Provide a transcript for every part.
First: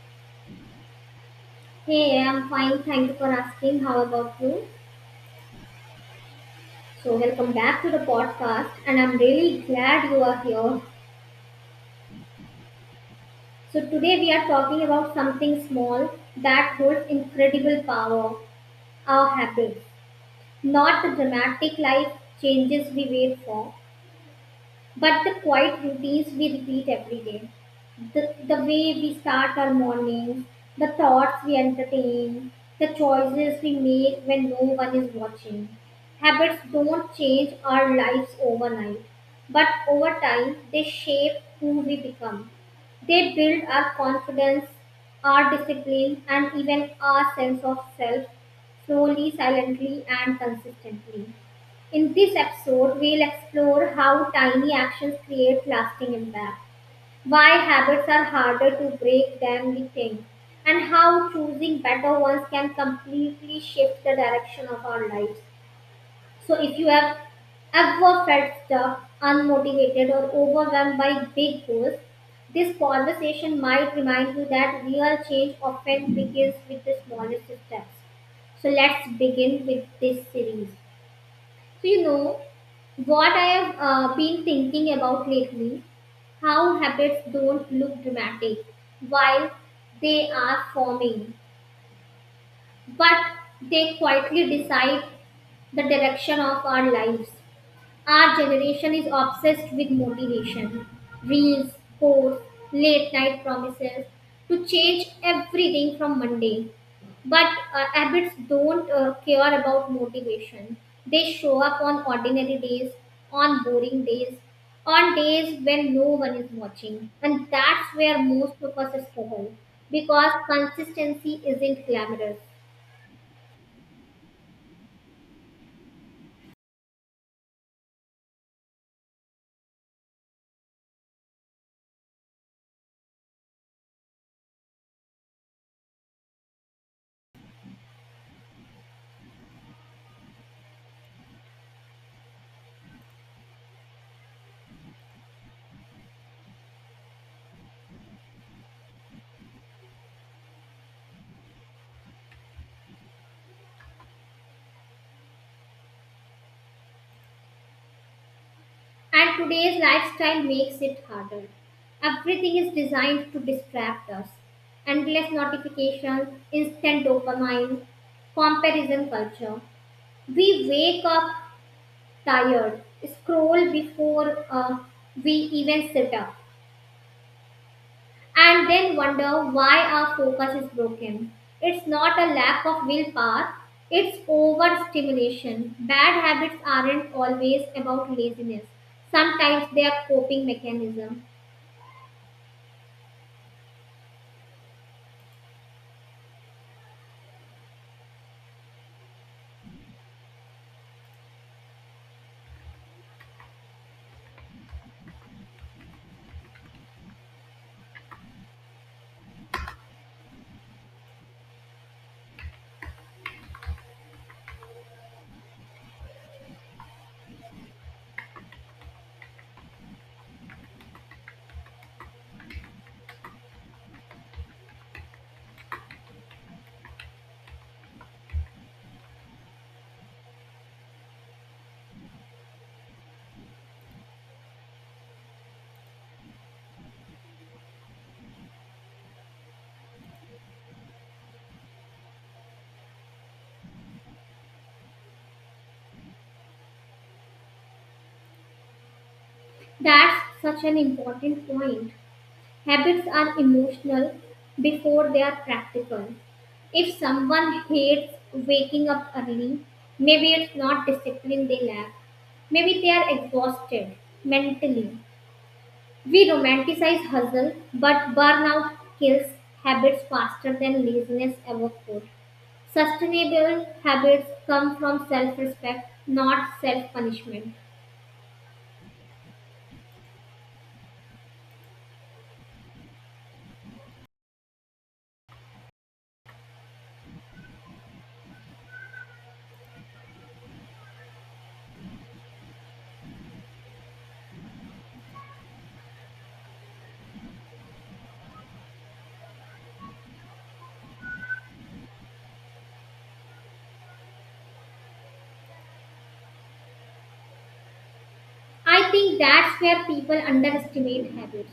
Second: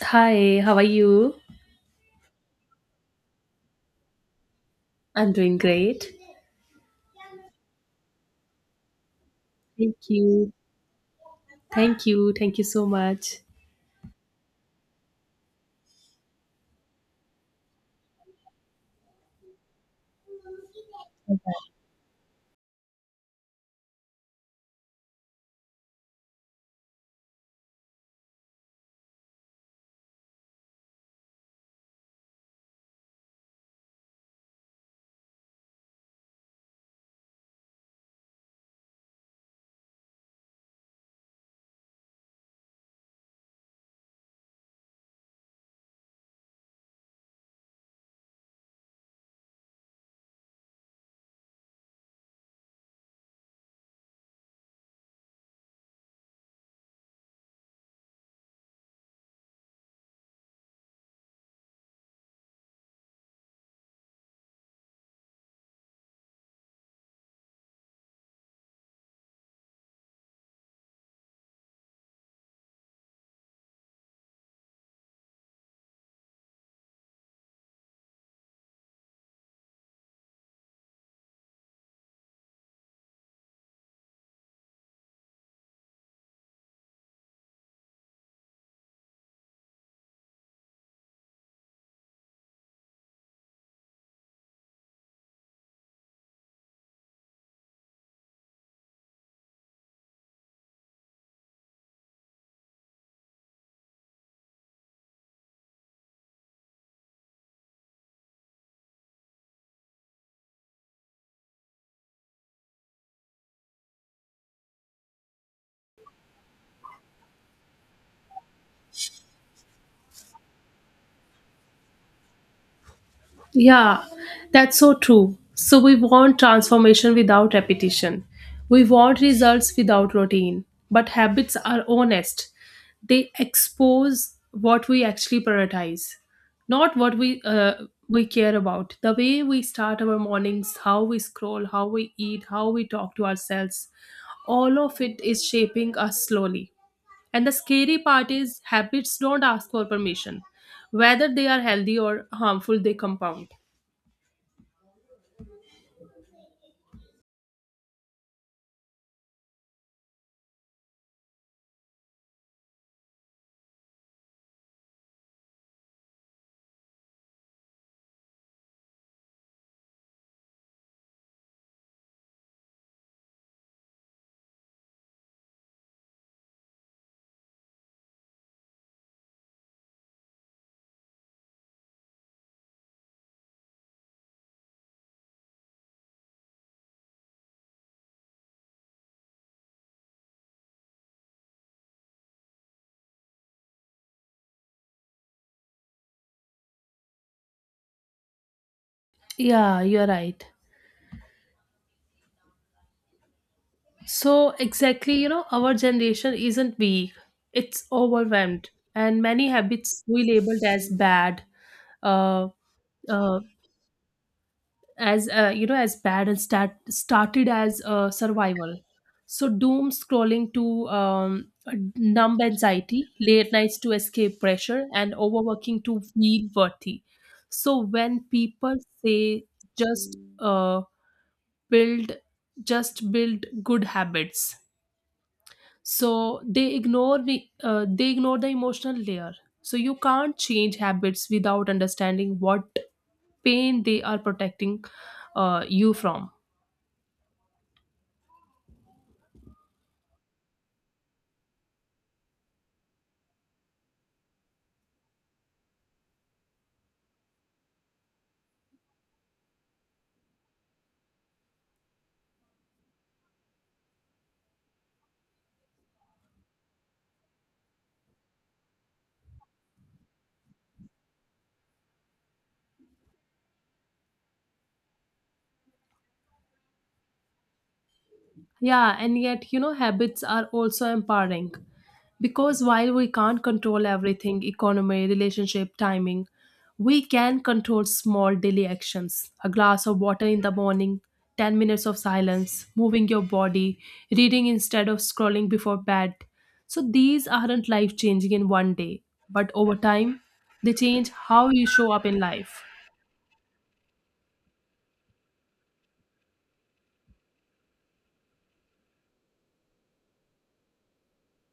Hi, how are you? Hey, I'm fine. Thank you for asking. How about you? I'm doing great. So, welcome back to the podcast, and I'm really Thank glad you are you. here. Thank you. Thank you so much. So, today we are talking about something small that holds incredible power, our habits, not the dramatic life changes we wait for, but the quiet routines we repeat every day, the way we start our mornings, the thoughts we entertain, the choices we make when no one is watching. Habits don't change our lives overnight, but over time they shape who we become. They build our confidence, our discipline, and even our sense of self, slowly, silently, and consistently. In this episode, we'll explore how tiny actions create lasting impact, why habits are harder to break than we think, and how choosing better ones can completely shift the direction of our lives. So, if you have ever felt stuck, unmotivated, or overwhelmed by big goals, this conversation might remind you that real change often begins with the smallest steps. So, let's begin with this series. So, you know what I have been thinking about lately? How habits don't look dramatic while they are forming, but they quietly decide the direction of our lives. Our generation is obsessed with motivation, reels, quotes, late night promises to change everything from Monday. But abbots don't care about motivation. They show up on ordinary days, on boring days, on days when no one is watching. And that's where most of us struggle because consistency isn't glamorous. Yeah, that's so true. So, we want transformation without repetition. We want results without routine. But habits are honest. They expose what we actually prioritize, not what we care about. The way we start our mornings, how we scroll, how we eat, how we talk to ourselves, all of it is shaping us slowly. And the scary part is, habits don't ask for permission. Whether they are healthy or harmful, they compound. And today's lifestyle makes it harder. Everything is designed to distract us. Endless notifications, instant dopamine, comparison culture. We wake up tired, scroll before we even sit up, and then wonder why our focus is broken. It's not a lack of willpower, it's overstimulation. Bad habits aren't always about laziness, sometimes they are coping mechanisms. Yeah, you're right. So, exactly, you know, our generation isn't weak, it's overwhelmed. And many habits we labeled as bad, uh, uh, and started as survival. So doom scrolling to numb anxiety, late nights to escape pressure, and overworking to feel worthy. So when people say just build build good habits, so they ignore the, emotional layer. So you can't change habits without understanding what pain they are protecting you from. That's such an important point. Habits are emotional before they are practical. If someone hates waking up early, maybe it's not discipline they lack. Maybe they are exhausted mentally. We romanticize hustle, but burnout kills habits faster than laziness ever could. Sustainable habits come from self respect, not self punishment. Yeah, and yet, you know, habits are also empowering, because while we can't control everything, economy, relationship, timing, we can control small daily actions. A glass of water in the morning, 10 minutes of silence, moving your body, reading instead of scrolling before bed. So these aren't life changing in one day, but over time, they change how you show up in life. I think that's where people underestimate habits.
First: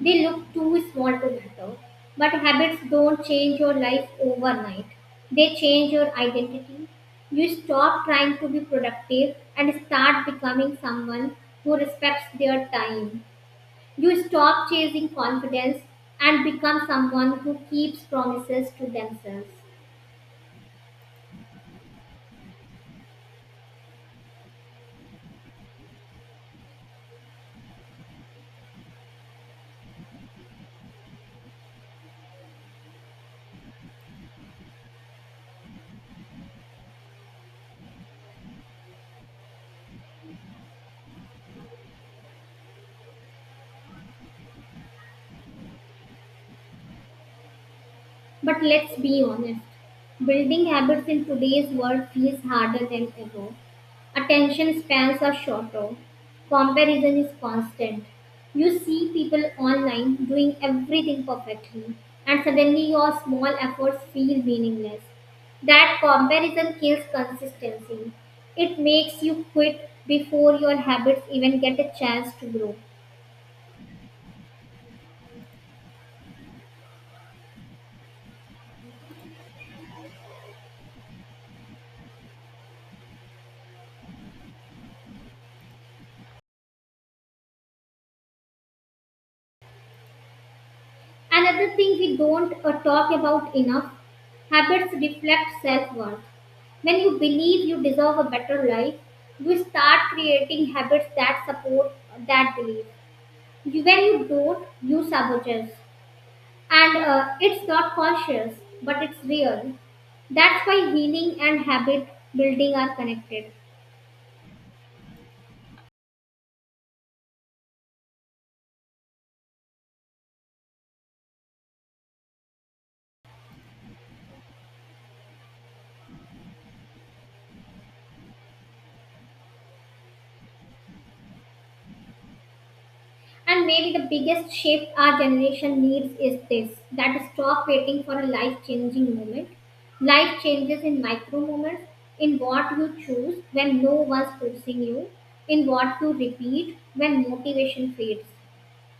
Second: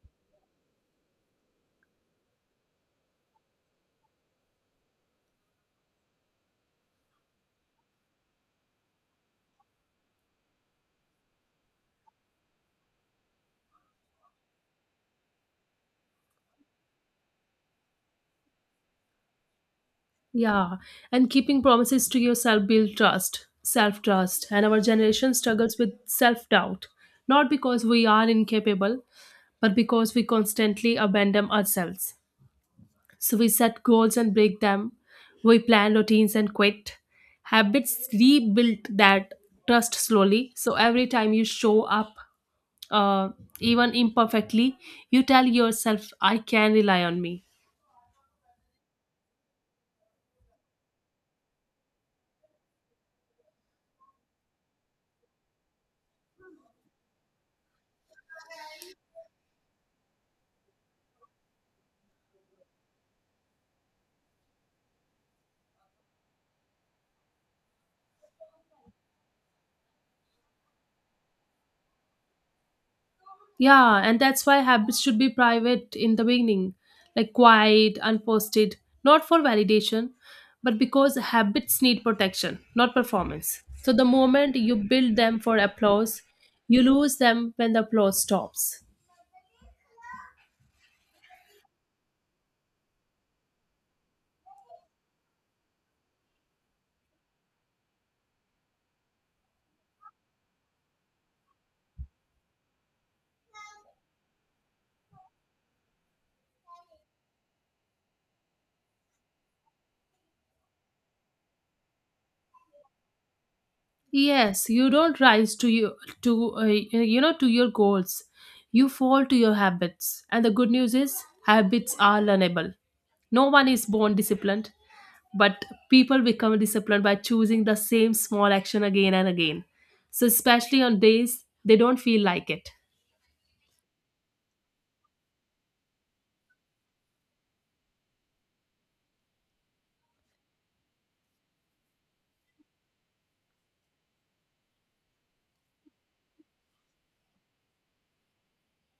They look too small to matter. But habits don't change your life overnight, they change your identity. You stop trying to be productive and start becoming someone who respects their time. You stop chasing confidence and become someone who keeps promises to themselves. Yeah, and keeping promises to yourself build trust, self trust. And our generation struggles with self doubt, not because we are incapable, but because we constantly abandon ourselves. So we set goals and break them, we plan routines and quit. Habits rebuild that trust slowly. So every time you show up, uh, even imperfectly, you tell yourself, I can rely on me. But let's be honest, building habits in today's world feels harder than ever. Attention spans are shorter, comparison is constant. You see people online doing everything perfectly, and suddenly your small efforts feel meaningless. That comparison kills consistency. It makes you quit before your habits even get a chance to grow. Yeah, and that's why habits should be private in the beginning, like quiet, unposted, not for validation, but because habits need protection, not performance. So the moment you build them for applause, you lose them when the applause stops. Another thing we don't talk about enough, habits reflect self worth. When you believe you deserve a better life, you start creating habits that support that belief. When you don't, you sabotage. And it's not conscious, but it's real. That's why healing and habit building are connected. Yes, you don't rise to your goals. You fall to your habits. And the good news is, habits are learnable. No one is born disciplined, but people become disciplined by choosing the same small action again and again, So, especially on days they don't feel like it. And maybe the biggest shift our generation needs is this, that stop waiting for a life changing moment. Life changes in micro moments, in what you choose when no one's forcing you, in what you repeat when motivation fades.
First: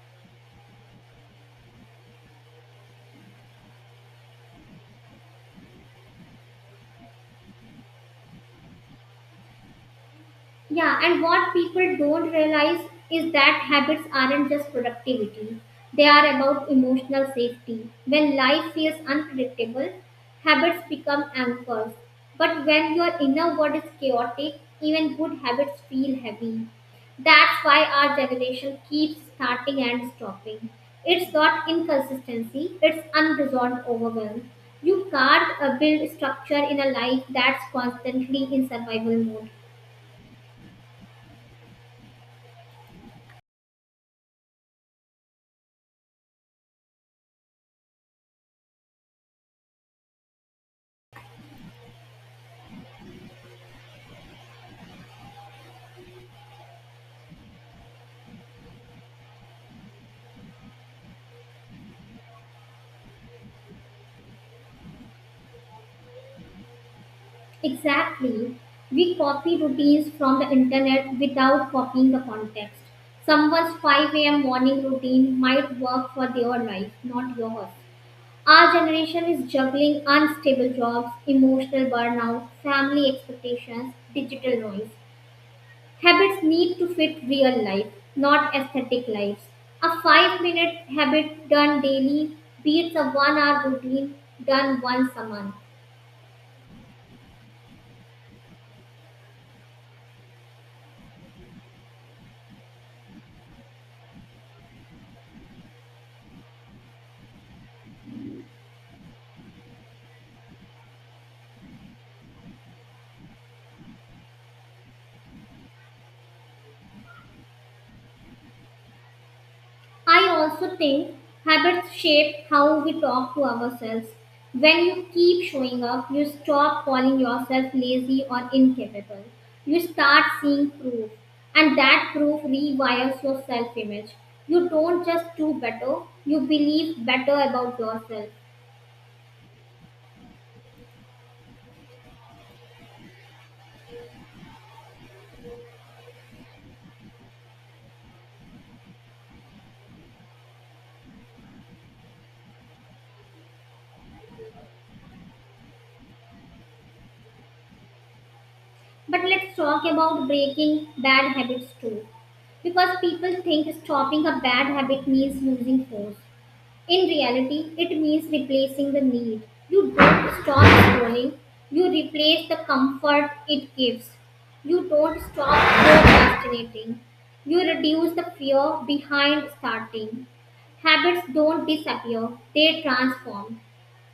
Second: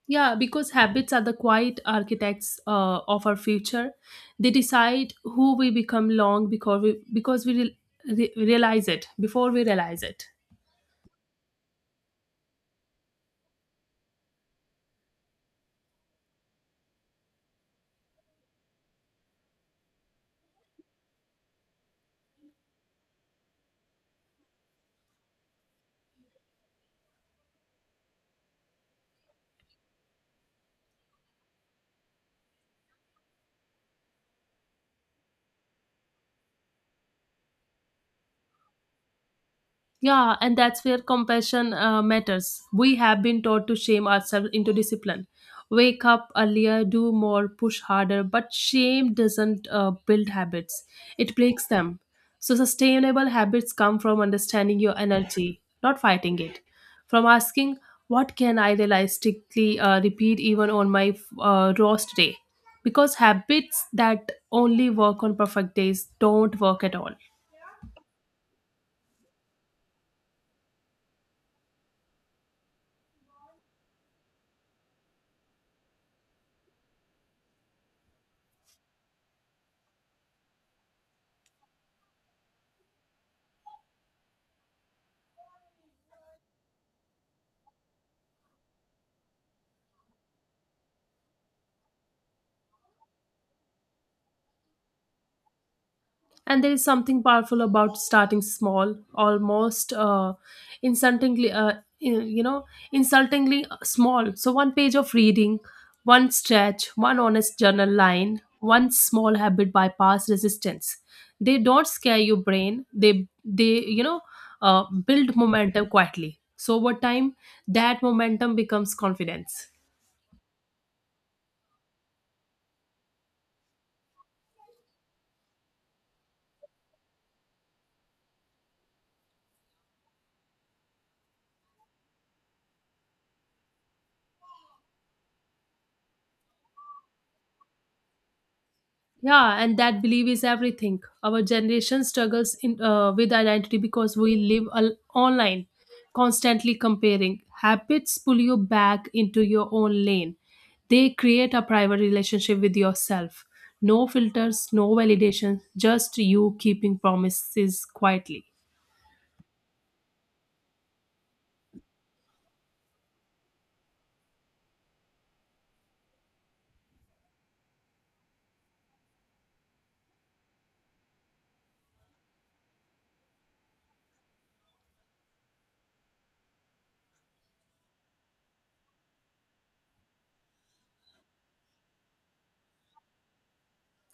Yeah, because habits are the quiet architects of our future. They decide who we become long because we re- re- realize it before we realize it. Yeah, and what people don't realize is that habits aren't just productivity, they are about emotional safety. When life feels unpredictable, habits become anchors. But when your inner world is chaotic, even good habits feel heavy. That's why our generation keeps starting and stopping. It's not inconsistency, it's unresolved overwhelm. You can't build structure in a life that's constantly in survival mode. Yeah, and that's where compassion matters. We have been taught to shame ourselves into discipline. Wake up earlier, do more, push harder, but shame doesn't build habits, it breaks them. So, sustainable habits come from understanding your energy, not fighting it. From asking, what can I realistically repeat even on my roast day? Because habits that only work on perfect days don't work at all. Exactly. We copy routines from the internet without copying the context. Someone's 5 a.m. morning routine might work for their life, not yours. Our generation is juggling unstable jobs, emotional burnout, family expectations, digital noise. Habits need to fit real life, not aesthetic lives. A 5 minute habit done daily beats a one hour routine done once a month. And there is something powerful about starting small, almost insultingly, you you know, insultingly small. So one page of reading, one stretch, one honest journal line, one small habit bypass resistance. They don't scare your brain. They build momentum quietly. So over time, that momentum becomes confidence. I also think habits shape how we talk to ourselves. When you keep showing up, you stop calling yourself lazy or incapable. You start seeing proof, and that proof rewires your self image. You don't just do better, you believe better about yourself. Yeah, and that belief is everything. Our generation struggles with identity because we live online, constantly comparing. Habits pull you back into your own lane. They create a private relationship with yourself. No filters, no validation, just you keeping promises quietly. But let's talk about breaking bad habits too, because people think stopping a bad habit means losing force. In reality, it means replacing the need. You don't stop scrolling, you replace the comfort it gives. You don't stop procrastinating, you reduce the fear behind starting. Habits don't disappear, they transform.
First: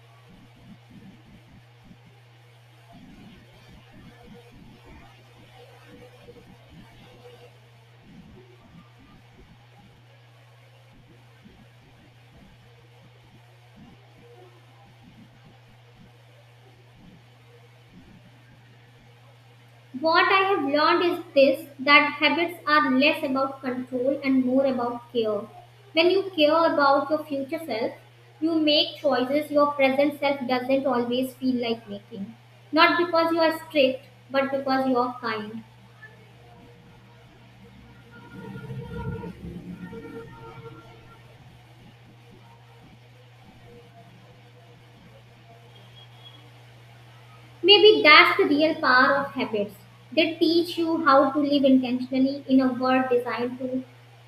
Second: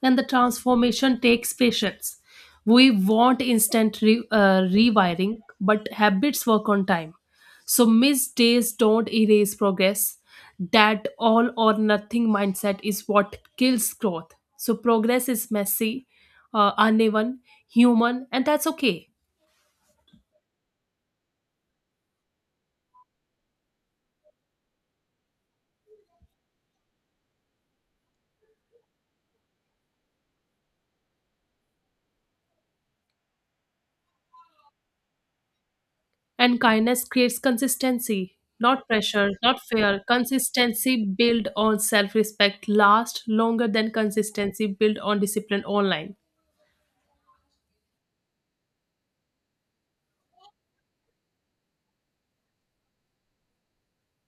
And the transformation takes patience. We want instant rewiring, but habits work on time. So, missed days don't erase progress. That all or nothing mindset is what kills growth. So, progress is messy, uneven, human, and that's okay. What I have learned is this, that habits are less about control and more about care. When you care about your future self, you make choices your present self doesn't always feel like making. Not because you are strict, but because you are kind. And kindness creates consistency, not pressure, not fear. Consistency built on self respect lasts longer than consistency built on discipline online. Maybe that's the real power of habits. They teach you how to live intentionally in a world designed to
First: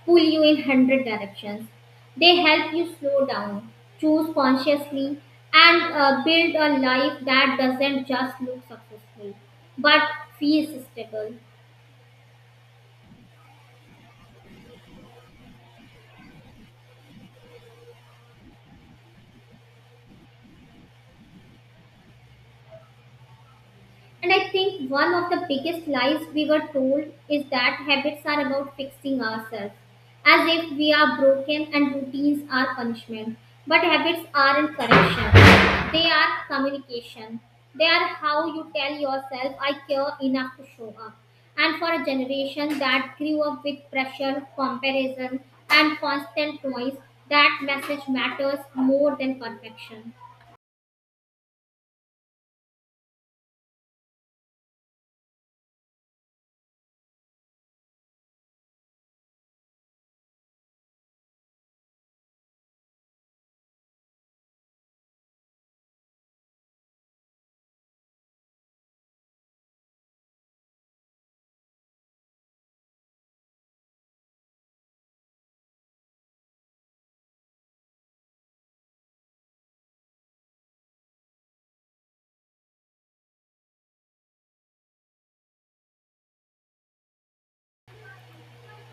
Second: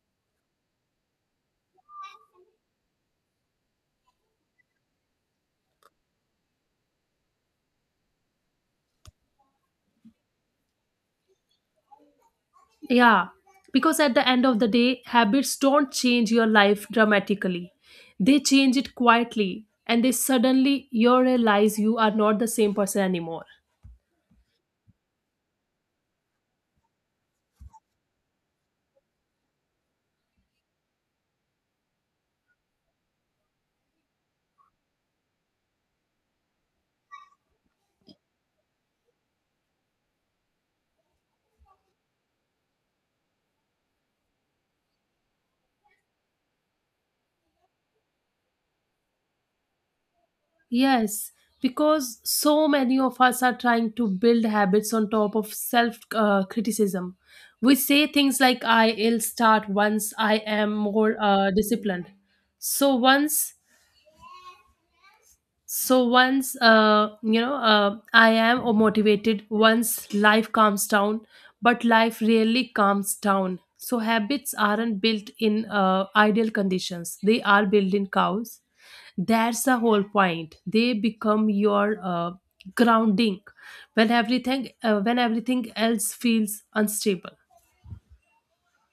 pull you in 100 directions. They help you slow down, choose consciously, and build a life that doesn't just look successful but feels stable. Yeah, because at the end of the day, habits don't change your life dramatically. They change it quietly, and they suddenly you realize you are not the same person anymore. And I think one of the biggest lies we were told is that habits are about fixing ourselves, as if we are broken and routines are punishment. But habits aren't correction, they are communication. They are how you tell yourself, I care enough to show up. And for a generation that grew up with pressure, comparison, and constant noise, that message matters more than perfection. Yes, because so many of us are trying to build habits on top of self criticism. We say things like, I'll start once I am more disciplined. So once so once I am motivated, once life calms down. But life rarely calms down, so habits aren't built in ideal conditions, they are built in chaos. That's the whole point. They become your grounding when everything, when everything else feels unstable.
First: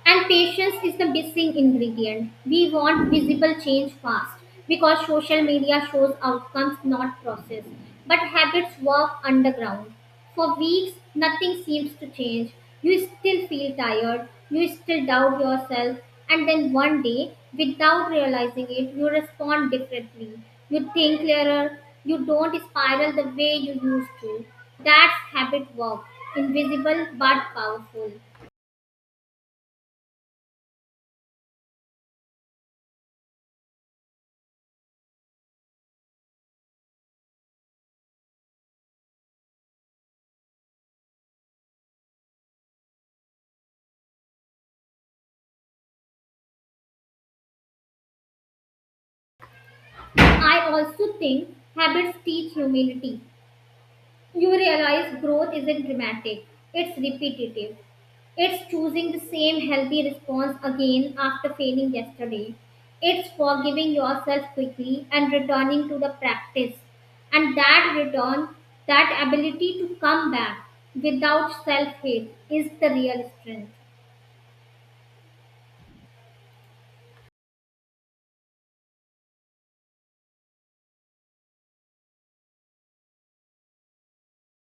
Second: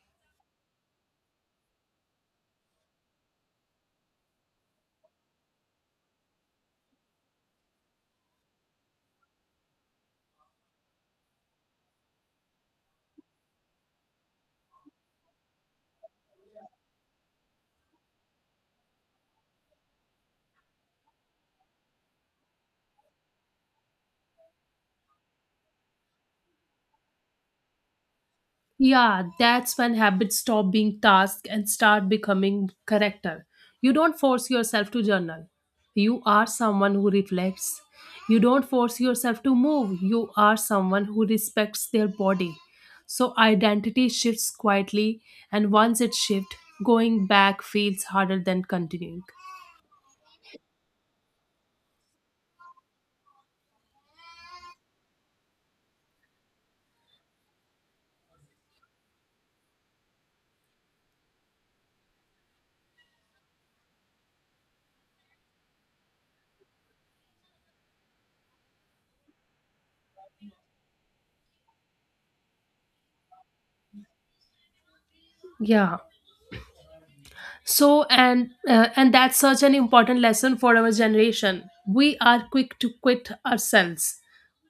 And patience is the missing ingredient. We want visible change fast because social media shows outcomes, not process. But habits work underground. For weeks, nothing seems to change. You still feel tired, you still doubt yourself, and then one day, without realizing it, you respond differently. You think clearer, you don't spiral the way you used to. That's habit work, invisible but powerful. Yeah, that's when habits stop being tasks and start becoming character. You don't force yourself to journal. You are someone who reflects. You don't force yourself to move. You are someone who respects their body. So identity shifts quietly, and once it shifts, going back feels harder than continuing. I also think habits teach humility. You realize growth isn't dramatic, it's repetitive. It's choosing the same healthy response again after failing yesterday. It's forgiving yourself quickly and returning to the practice. And that return, that ability to come back without self hate, is the real strength. Yeah. And that's such an important lesson for our generation. We are quick to quit ourselves.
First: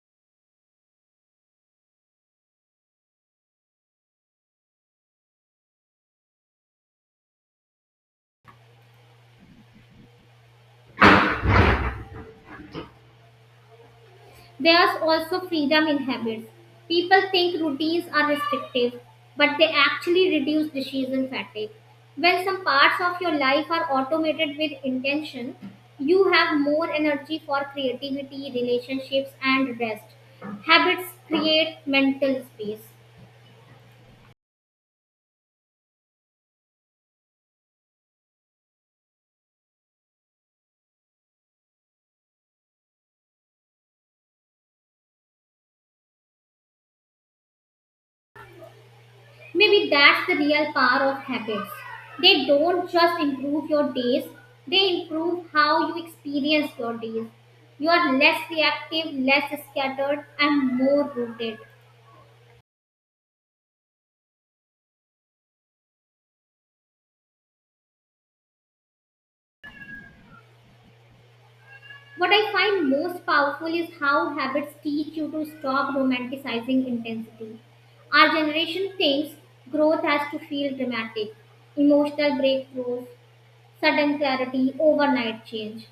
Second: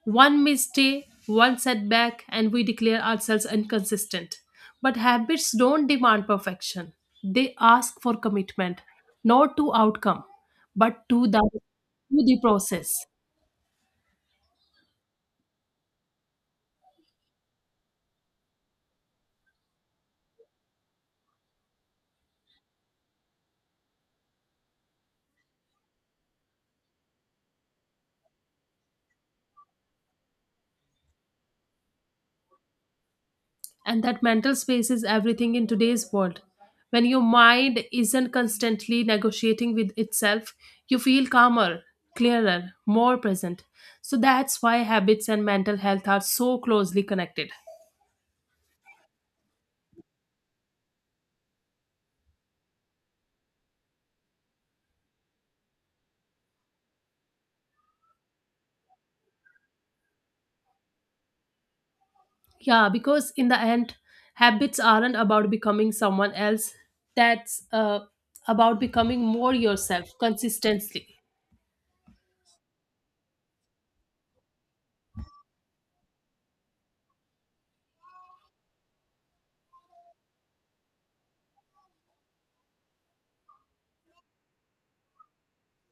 One mistake, one setback, and we declare ourselves inconsistent. But habits don't demand perfection, they ask for commitment, not to outcome, but to the process. There's also freedom in habits. People think routines are restrictive, but they actually reduce decision fatigue. When some parts of your life are automated with intention, you have more energy for creativity, relationships, and rest. Habits create mental space. And that mental space is everything in today's world. When your mind isn't constantly negotiating with itself, you feel calmer, clearer, more present. So that's why habits and mental health are so closely connected. Maybe that's the real power of habits. They don't just improve your days, they improve how you experience your days. You are less reactive, less scattered, and more rooted. Yeah, because in the end, habits aren't about becoming someone else, that's about becoming more yourself consistently. What I find most powerful is how habits teach you to stop romanticizing intensity. Our generation thinks growth has to feel dramatic, emotional breakthroughs, sudden clarity, overnight change.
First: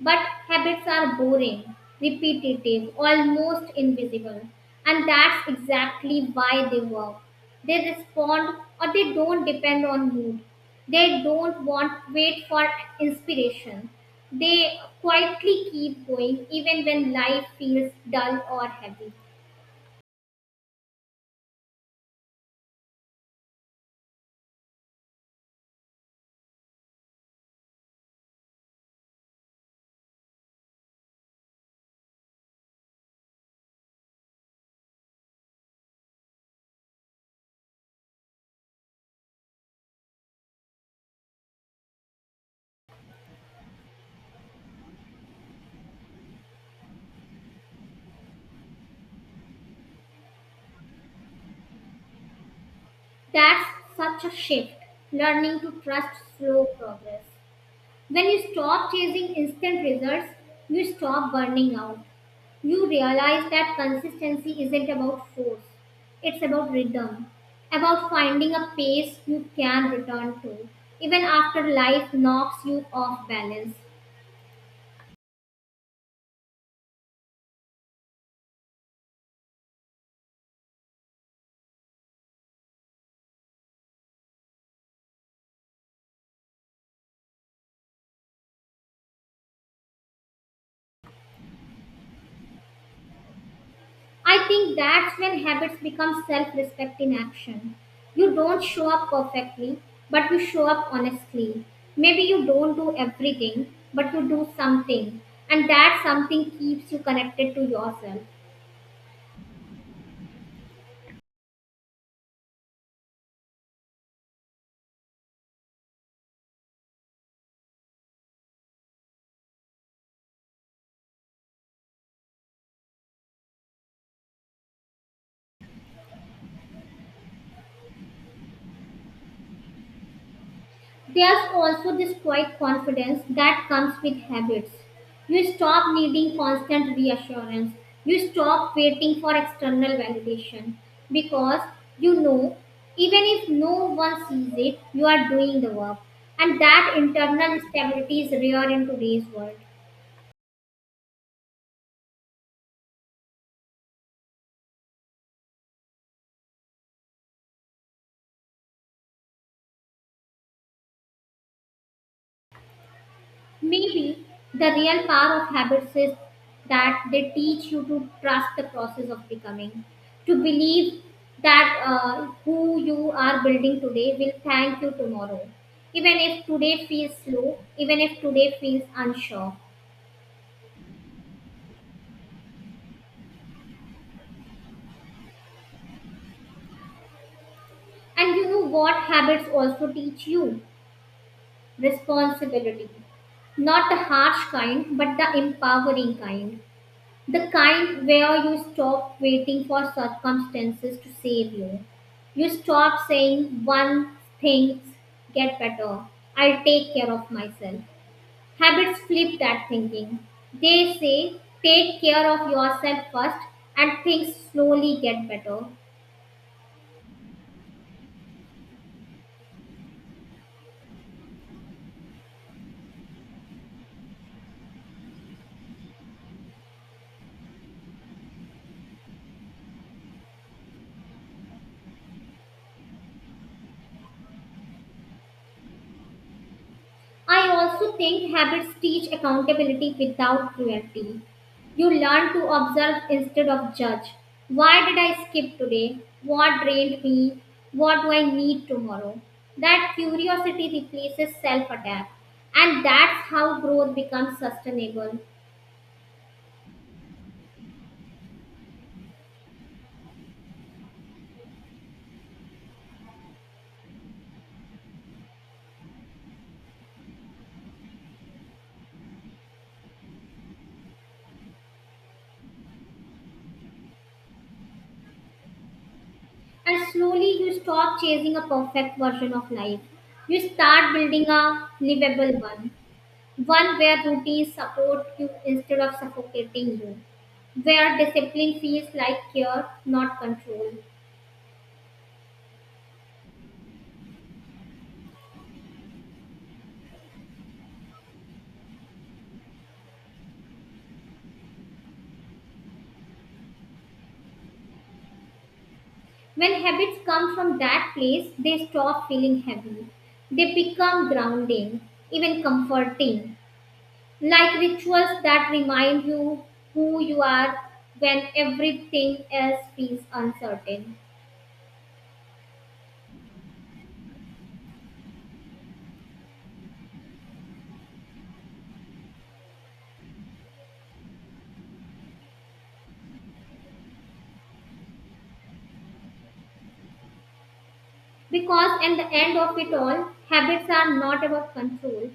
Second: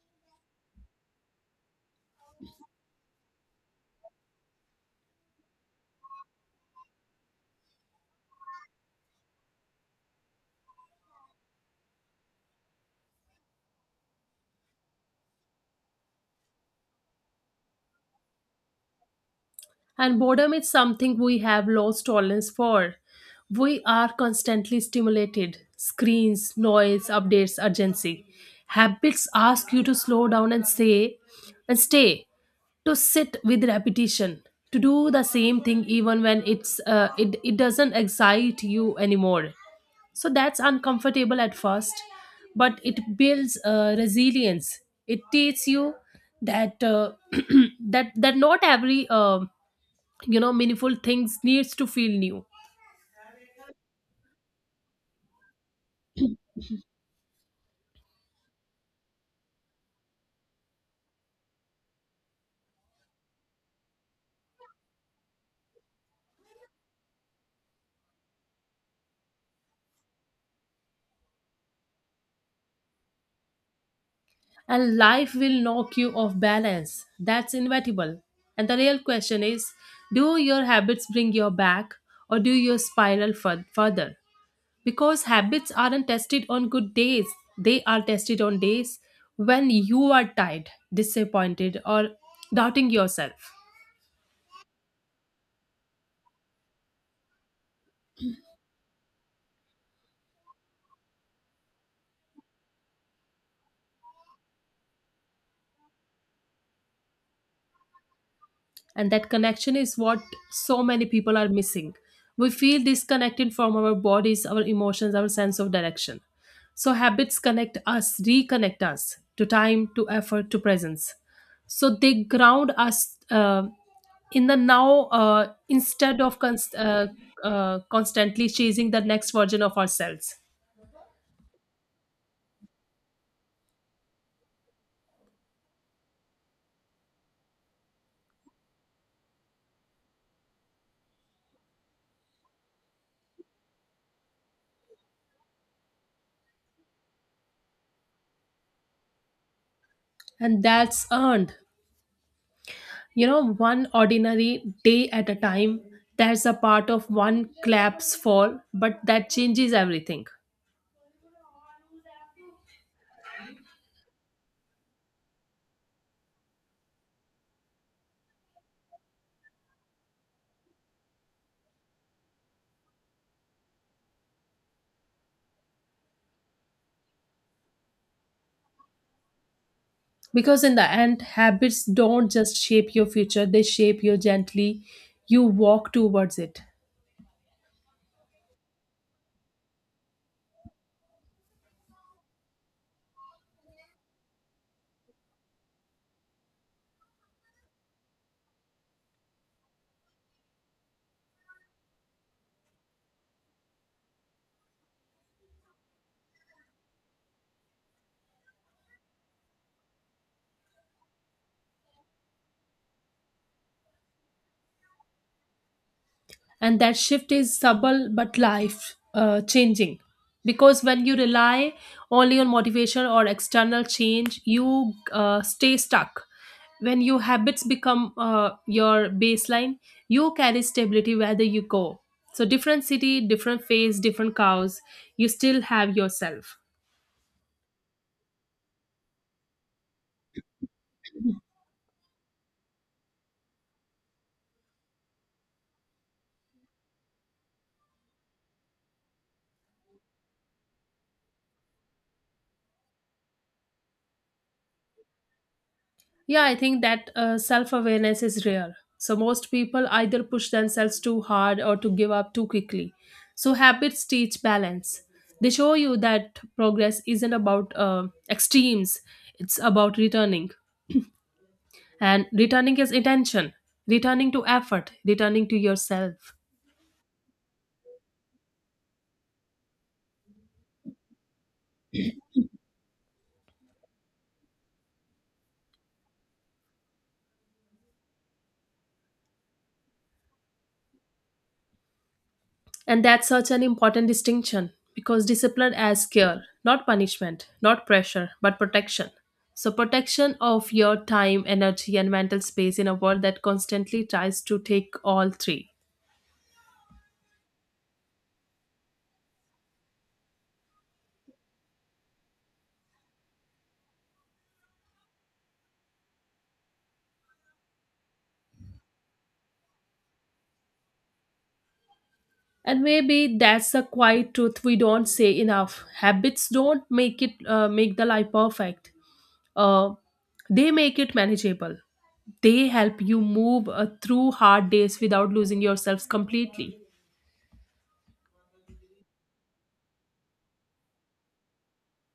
But habits are boring, repetitive, almost invisible. And that's exactly why they work. They respond or they don't depend on mood. They don't want wait for inspiration. They quietly keep going even when life feels dull or heavy. And boredom is something we have lost tolerance for. We are constantly stimulated, screens, noise, updates, urgency. Habits ask you to slow down and say and stay, to sit with repetition, to do the same thing even when it doesn't excite you anymore. So that's uncomfortable at first, but it builds resilience. It teaches you that, that not every meaningful things needs to feel new. That's such a shift, learning to trust slow progress. When you stop chasing instant results, you stop burning out. You realize that consistency isn't about force, it's about rhythm, about finding a pace you can return to, even after life knocks you off balance. And life will knock you off balance, that's inevitable. And the real question is, do your habits bring you back, or do you spiral further? Because habits aren't tested on good days, they are tested on days when you are tired, disappointed, or doubting yourself. I think that's when habits become self respect in action. You don't show up perfectly, but you show up honestly. Maybe you don't do everything, but you do something, and that something keeps you connected to yourself. And that connection is what so many people are missing. We feel disconnected from our bodies, our emotions, our sense of direction. So habits connect us, reconnect us, to time, to effort, to presence. So they ground us in the now, instead of constantly chasing the next version of ourselves. There's also this quiet confidence that comes with habits. You stop needing constant reassurance. You stop waiting for external validation because you know, even if no one sees it, you are doing the work. And that internal stability is rare in today's world. And that's earned, one ordinary day at a time. That's a part of one claps for, but that changes everything. Maybe the real power of habits is that they teach you to trust the process of becoming, to believe that who you are building today will thank you tomorrow, even if today feels slow, even if today feels unsure. Because in the end, habits don't just shape your future, they shape you gently. You walk towards it. And you know what habits also teach you? Responsibility. Not the harsh kind, but the empowering kind. The kind where you stop waiting for circumstances to save you. You stop saying, one things get better, I'll take care of myself. Habits flip that thinking. They say, take care of yourself first and things slowly get better. And that shift is subtle but life changing, because when you rely only on motivation or external change, you stay stuck. When your habits become your baseline, you carry stability whether you go. So different city, different phase, different cows, you still have yourself. I also think habits teach accountability without cruelty. You learn to observe instead of judge. Why did I skip today? What drained me? What do I need tomorrow? That curiosity replaces self attack. And that's how growth becomes sustainable. Yeah, I think that self awareness is rare. So, most people either push themselves too hard or to give up too quickly. So, habits teach balance. They show you that progress isn't about extremes, it's about returning. And returning is intention, returning to effort, returning to yourself. And slowly you stop chasing a perfect version of life. You start building a livable one. One where routines support you instead of suffocating you. Where discipline feels like care, not control. And that's such an important distinction, because discipline as care, not punishment, not pressure, but protection. So, protection of your time, energy, and mental space in a world that constantly tries to take all three. When habits come from that place, they stop feeling heavy. They become grounding, even comforting, like rituals that remind you who you are when everything else feels uncertain. And maybe that's the quiet truth we don't say enough. Habits don't make the life perfect. Uh, they make it manageable. They help you move through hard days without losing yourselves completely. Because at the end of it all, habits are not about control,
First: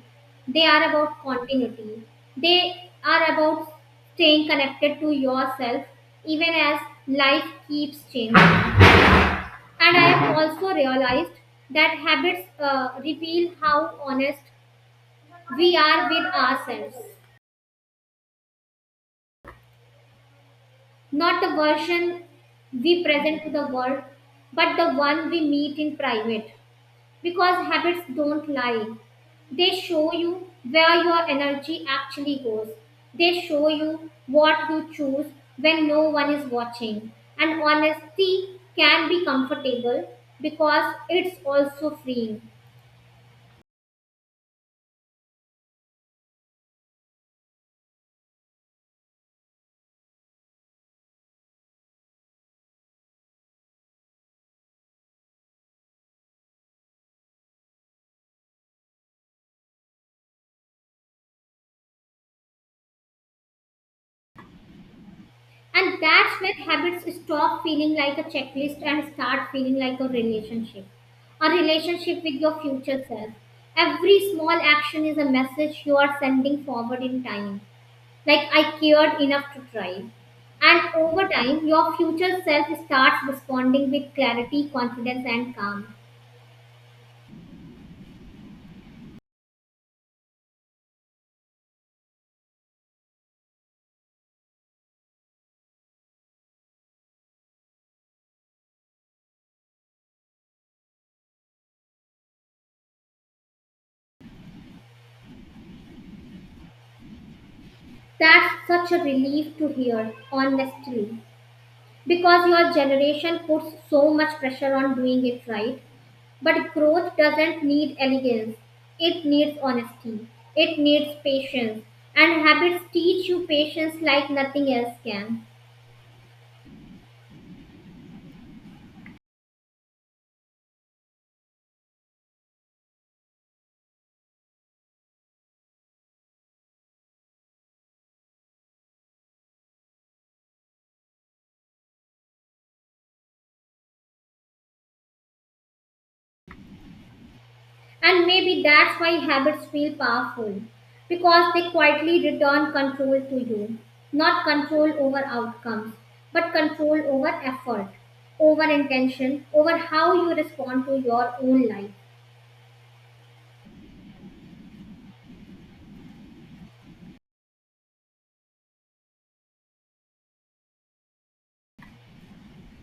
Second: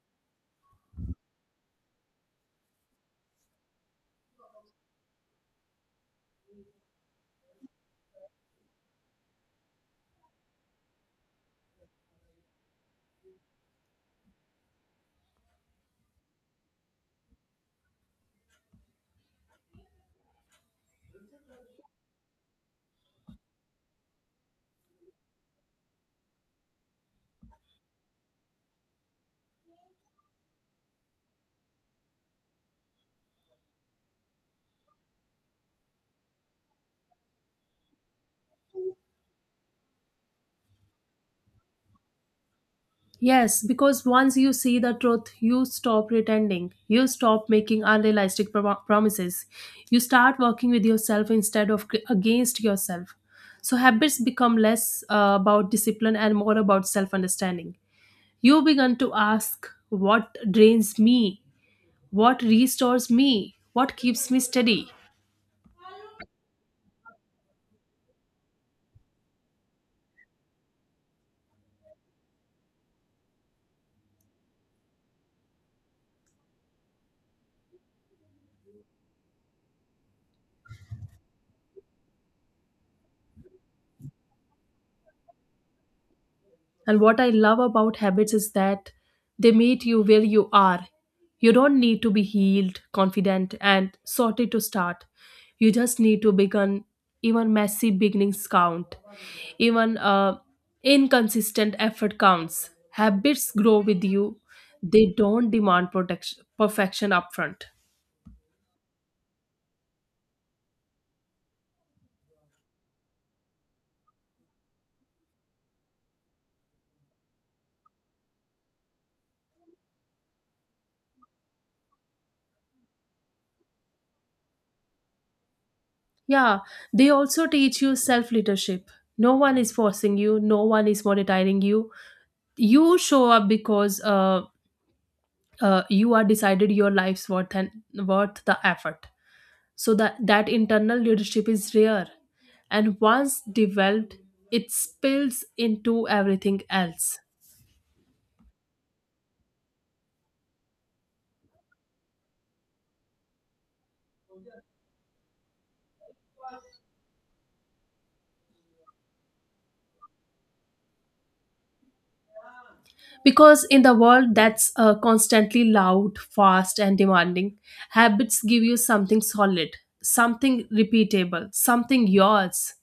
they are about continuity. They are about staying connected to yourself even as life keeps changing. And I have also realized that habits reveal how honest we are with ourselves, not the version we present to the world, but the one we meet in private. Because habits don't lie. They show you where your energy actually goes. They show you what you choose when no one is watching. And honesty can be comfortable because it's also freeing. Yes, because once you see the truth, you stop pretending. You stop making unrealistic promises. You start working with yourself instead of against yourself. So habits become less about discipline and more about self understanding. You begin to ask, what drains me, what restores me, what keeps me steady? And that's when habits stop feeling like a checklist and start feeling like a relationship. A relationship with your future self. Every small action is a message you are sending forward in time. Like I cared enough to try. And over time, your future self starts responding with clarity, confidence, and calm. And what I love about habits is that they meet you where you are. You don't need to be healed, confident, and sorted to start. You just need to begin. Even messy beginnings count. Even inconsistent effort counts. Habits grow with you. They don't demand protection, perfection upfront. That's such a relief to hear, honestly, because your generation puts so much pressure on doing it right. But growth doesn't need elegance, it needs honesty, it needs patience, and habits teach you patience like nothing else can. Yeah, they also teach you self leadership. No one is forcing you, no one is monetizing you. You show up because you are decided your life's worth and worth the effort. So that internal leadership is rare, and once developed, it spills into everything else. And maybe that's why habits feel powerful, because they quietly return control to you. Not control over outcomes, but control over effort, over intention, over how you respond to your own life. Because in the world that's constantly loud, fast, and demanding, habits give you something solid, something repeatable, something yours.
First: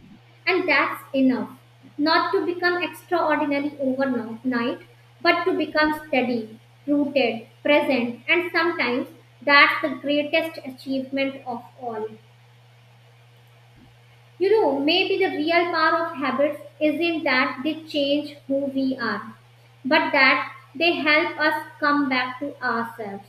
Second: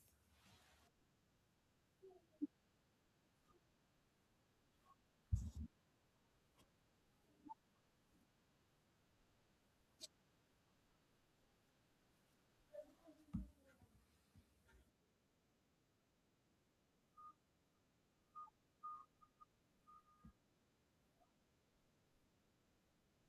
And that's enough. Not to become extraordinary overnight, but to become steady, rooted, present, and sometimes that's the greatest achievement of all. You know, maybe the real power of habits isn't that they change who we are, but that they help us come back to ourselves.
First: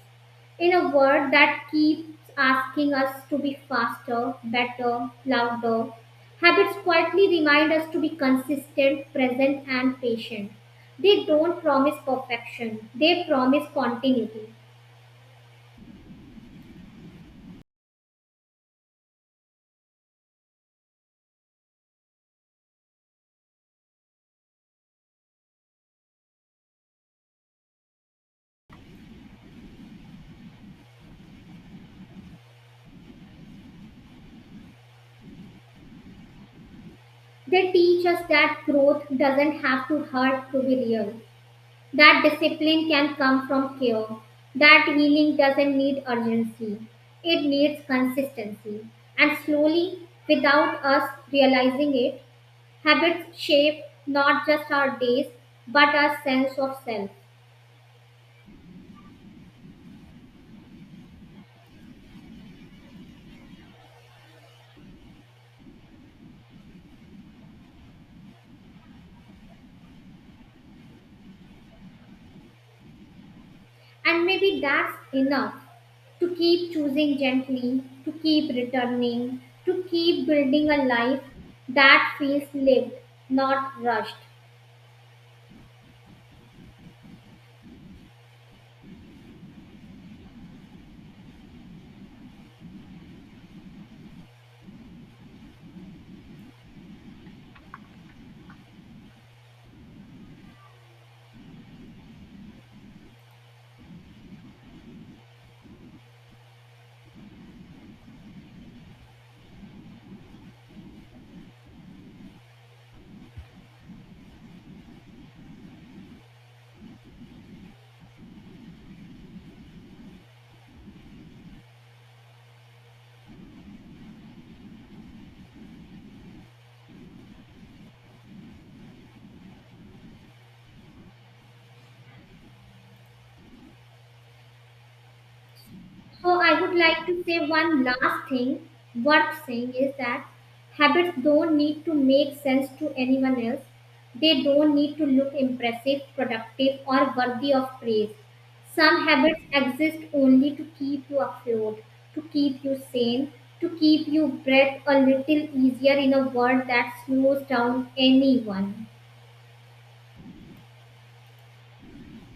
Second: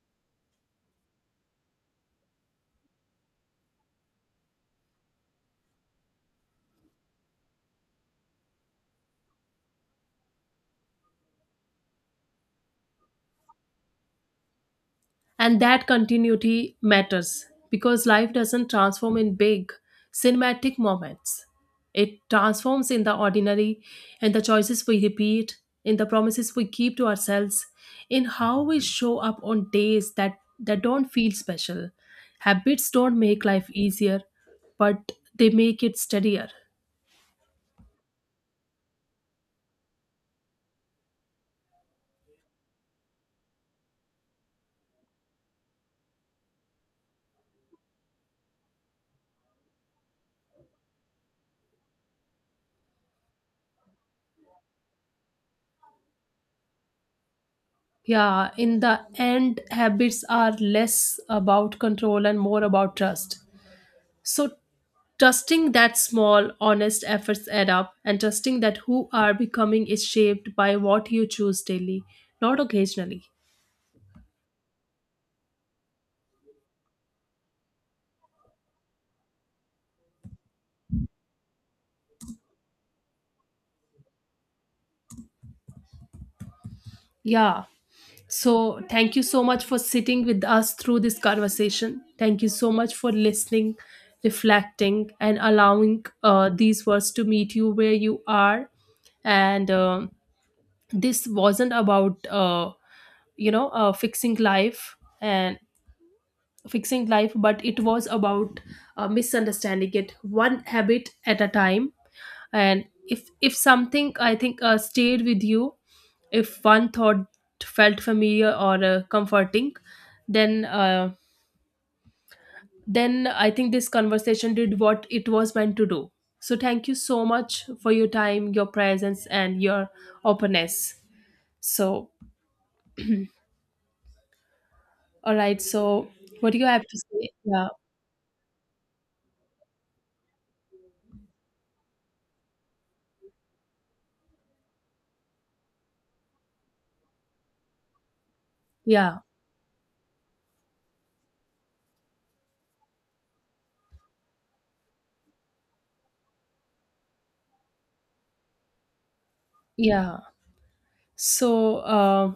In a world that keeps asking us to be faster, better, louder, habits quietly remind us to be consistent, present, and patient. They don't promise perfection, they promise continuity. And that continuity matters, because life doesn't transform in big, cinematic moments. It transforms in the ordinary, in the choices we repeat, in the promises we keep to ourselves, in how we show up on days that don't feel special. Habits don't make life easier, but they make it steadier. They teach us that growth doesn't have to hurt to be real. That discipline can come from care. That healing doesn't need urgency, it needs consistency. And slowly, without us realizing it, habits shape not just our days but our sense of self. Yeah, in the end, habits are less about control and more about trust. So, trusting that small, honest efforts add up, and trusting that who are becoming is shaped by what you choose daily, not occasionally. And maybe that's enough to keep choosing gently, to keep returning, to keep building a life that feels lived, not rushed. Yeah. So thank you so much for sitting with us through this conversation. Thank you so much for listening, reflecting, and allowing these words to meet you where you are. And this wasn't about you know fixing life and fixing life but it was about misunderstanding it one habit at a time. And if something, I think, stayed with you, if one thought felt familiar or comforting, then uh, then I think this conversation did what it was meant to do. So thank you so much for your time, your presence, and your openness. So, all right. So, So what do I you would have to like to say? say Yeah. one last thing worth saying is that habits don't need to make sense to anyone else. They don't need to look impressive, productive, or worthy of praise. Some Yeah. habits exist only to keep you afloat, to keep you sane, to keep you breath a little easier in a world that slows down anyone. Yeah. So,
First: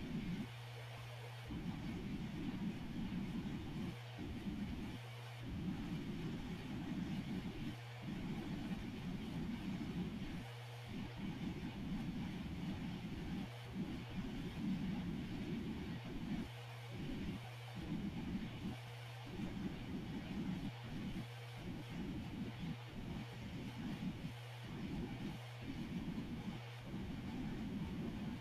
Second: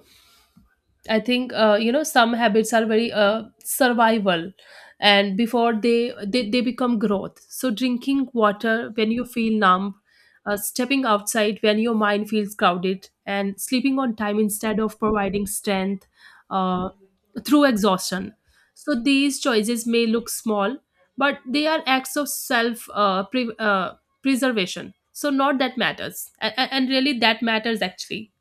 I think, some habits are very survival, and before they become growth. So drinking water when you feel numb, stepping outside when your mind feels crowded, and sleeping on time instead of providing strength uh, through exhaustion. So these choices may look small, but they are acts of self preservation. So not that matters, and really that matters actually.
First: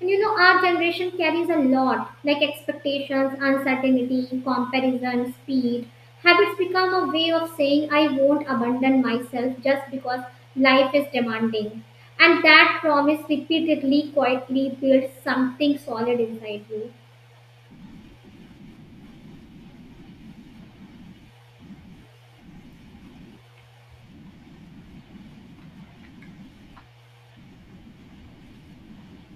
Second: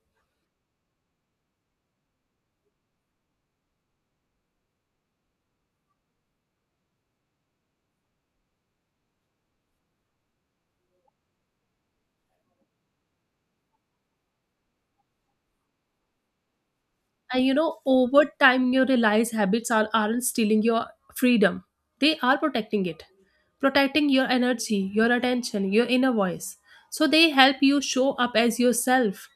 And you know, our generation carries a lot like expectations, uncertainty, comparison, speed. Habits become a way of saying, I won't abandon myself just because life is demanding. And that promise repeatedly, quietly builds something solid inside you. And you know, over time you realize habits aren't stealing your freedom, they are protecting it, protecting your energy, your attention, your inner voice. So they help you show up as yourself,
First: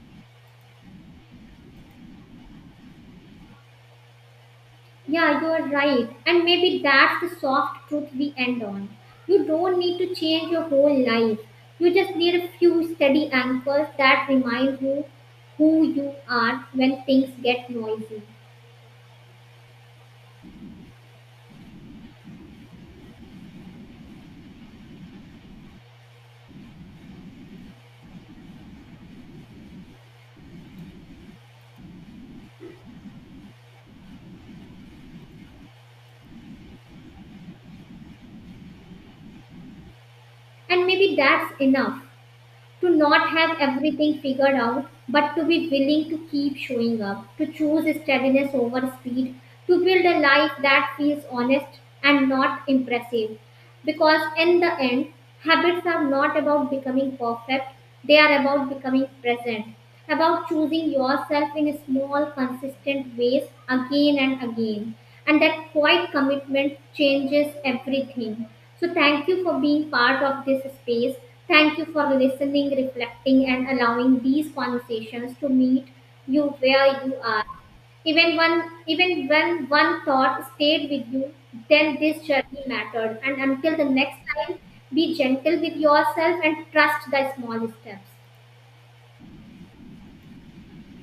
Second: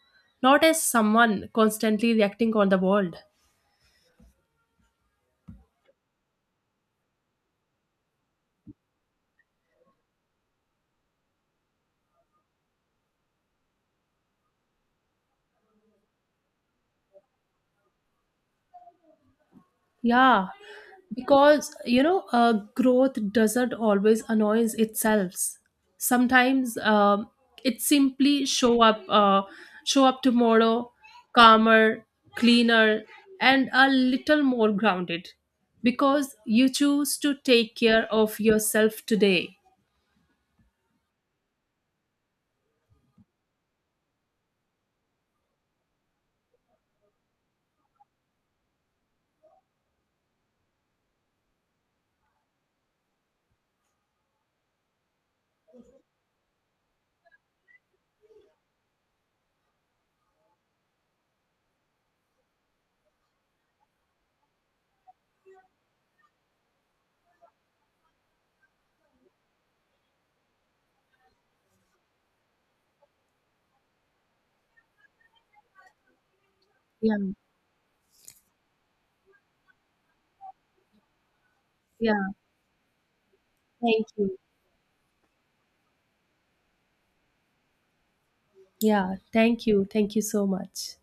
not as someone constantly reacting on the world. Yeah, you are right. And maybe that's the soft truth we end on. You don't need to change your whole life. You just need a few steady anchors that remind you who you are when things get noisy. Yeah, because growth doesn't always announce itself. Sometimes it simply show up tomorrow, calmer, cleaner, and a little more grounded, because you choose to take care of yourself today. And maybe that's enough to not have everything figured out, but to be willing to keep showing up, to choose steadiness over speed, to build a life that feels honest and not impressive. Because in the end, habits are not about becoming perfect, they are about becoming present, about choosing yourself in small, consistent ways again and again. And that quiet commitment changes everything. So, thank you for being part of this space. Thank you for listening, reflecting, and allowing these conversations to meet you where Yeah, you are. Even one, even when one thought stayed with you, then this yeah. journey mattered. And until the Thank next you. time, be gentle with yourself and trust the small steps. Yeah, thank you. Thank you so much.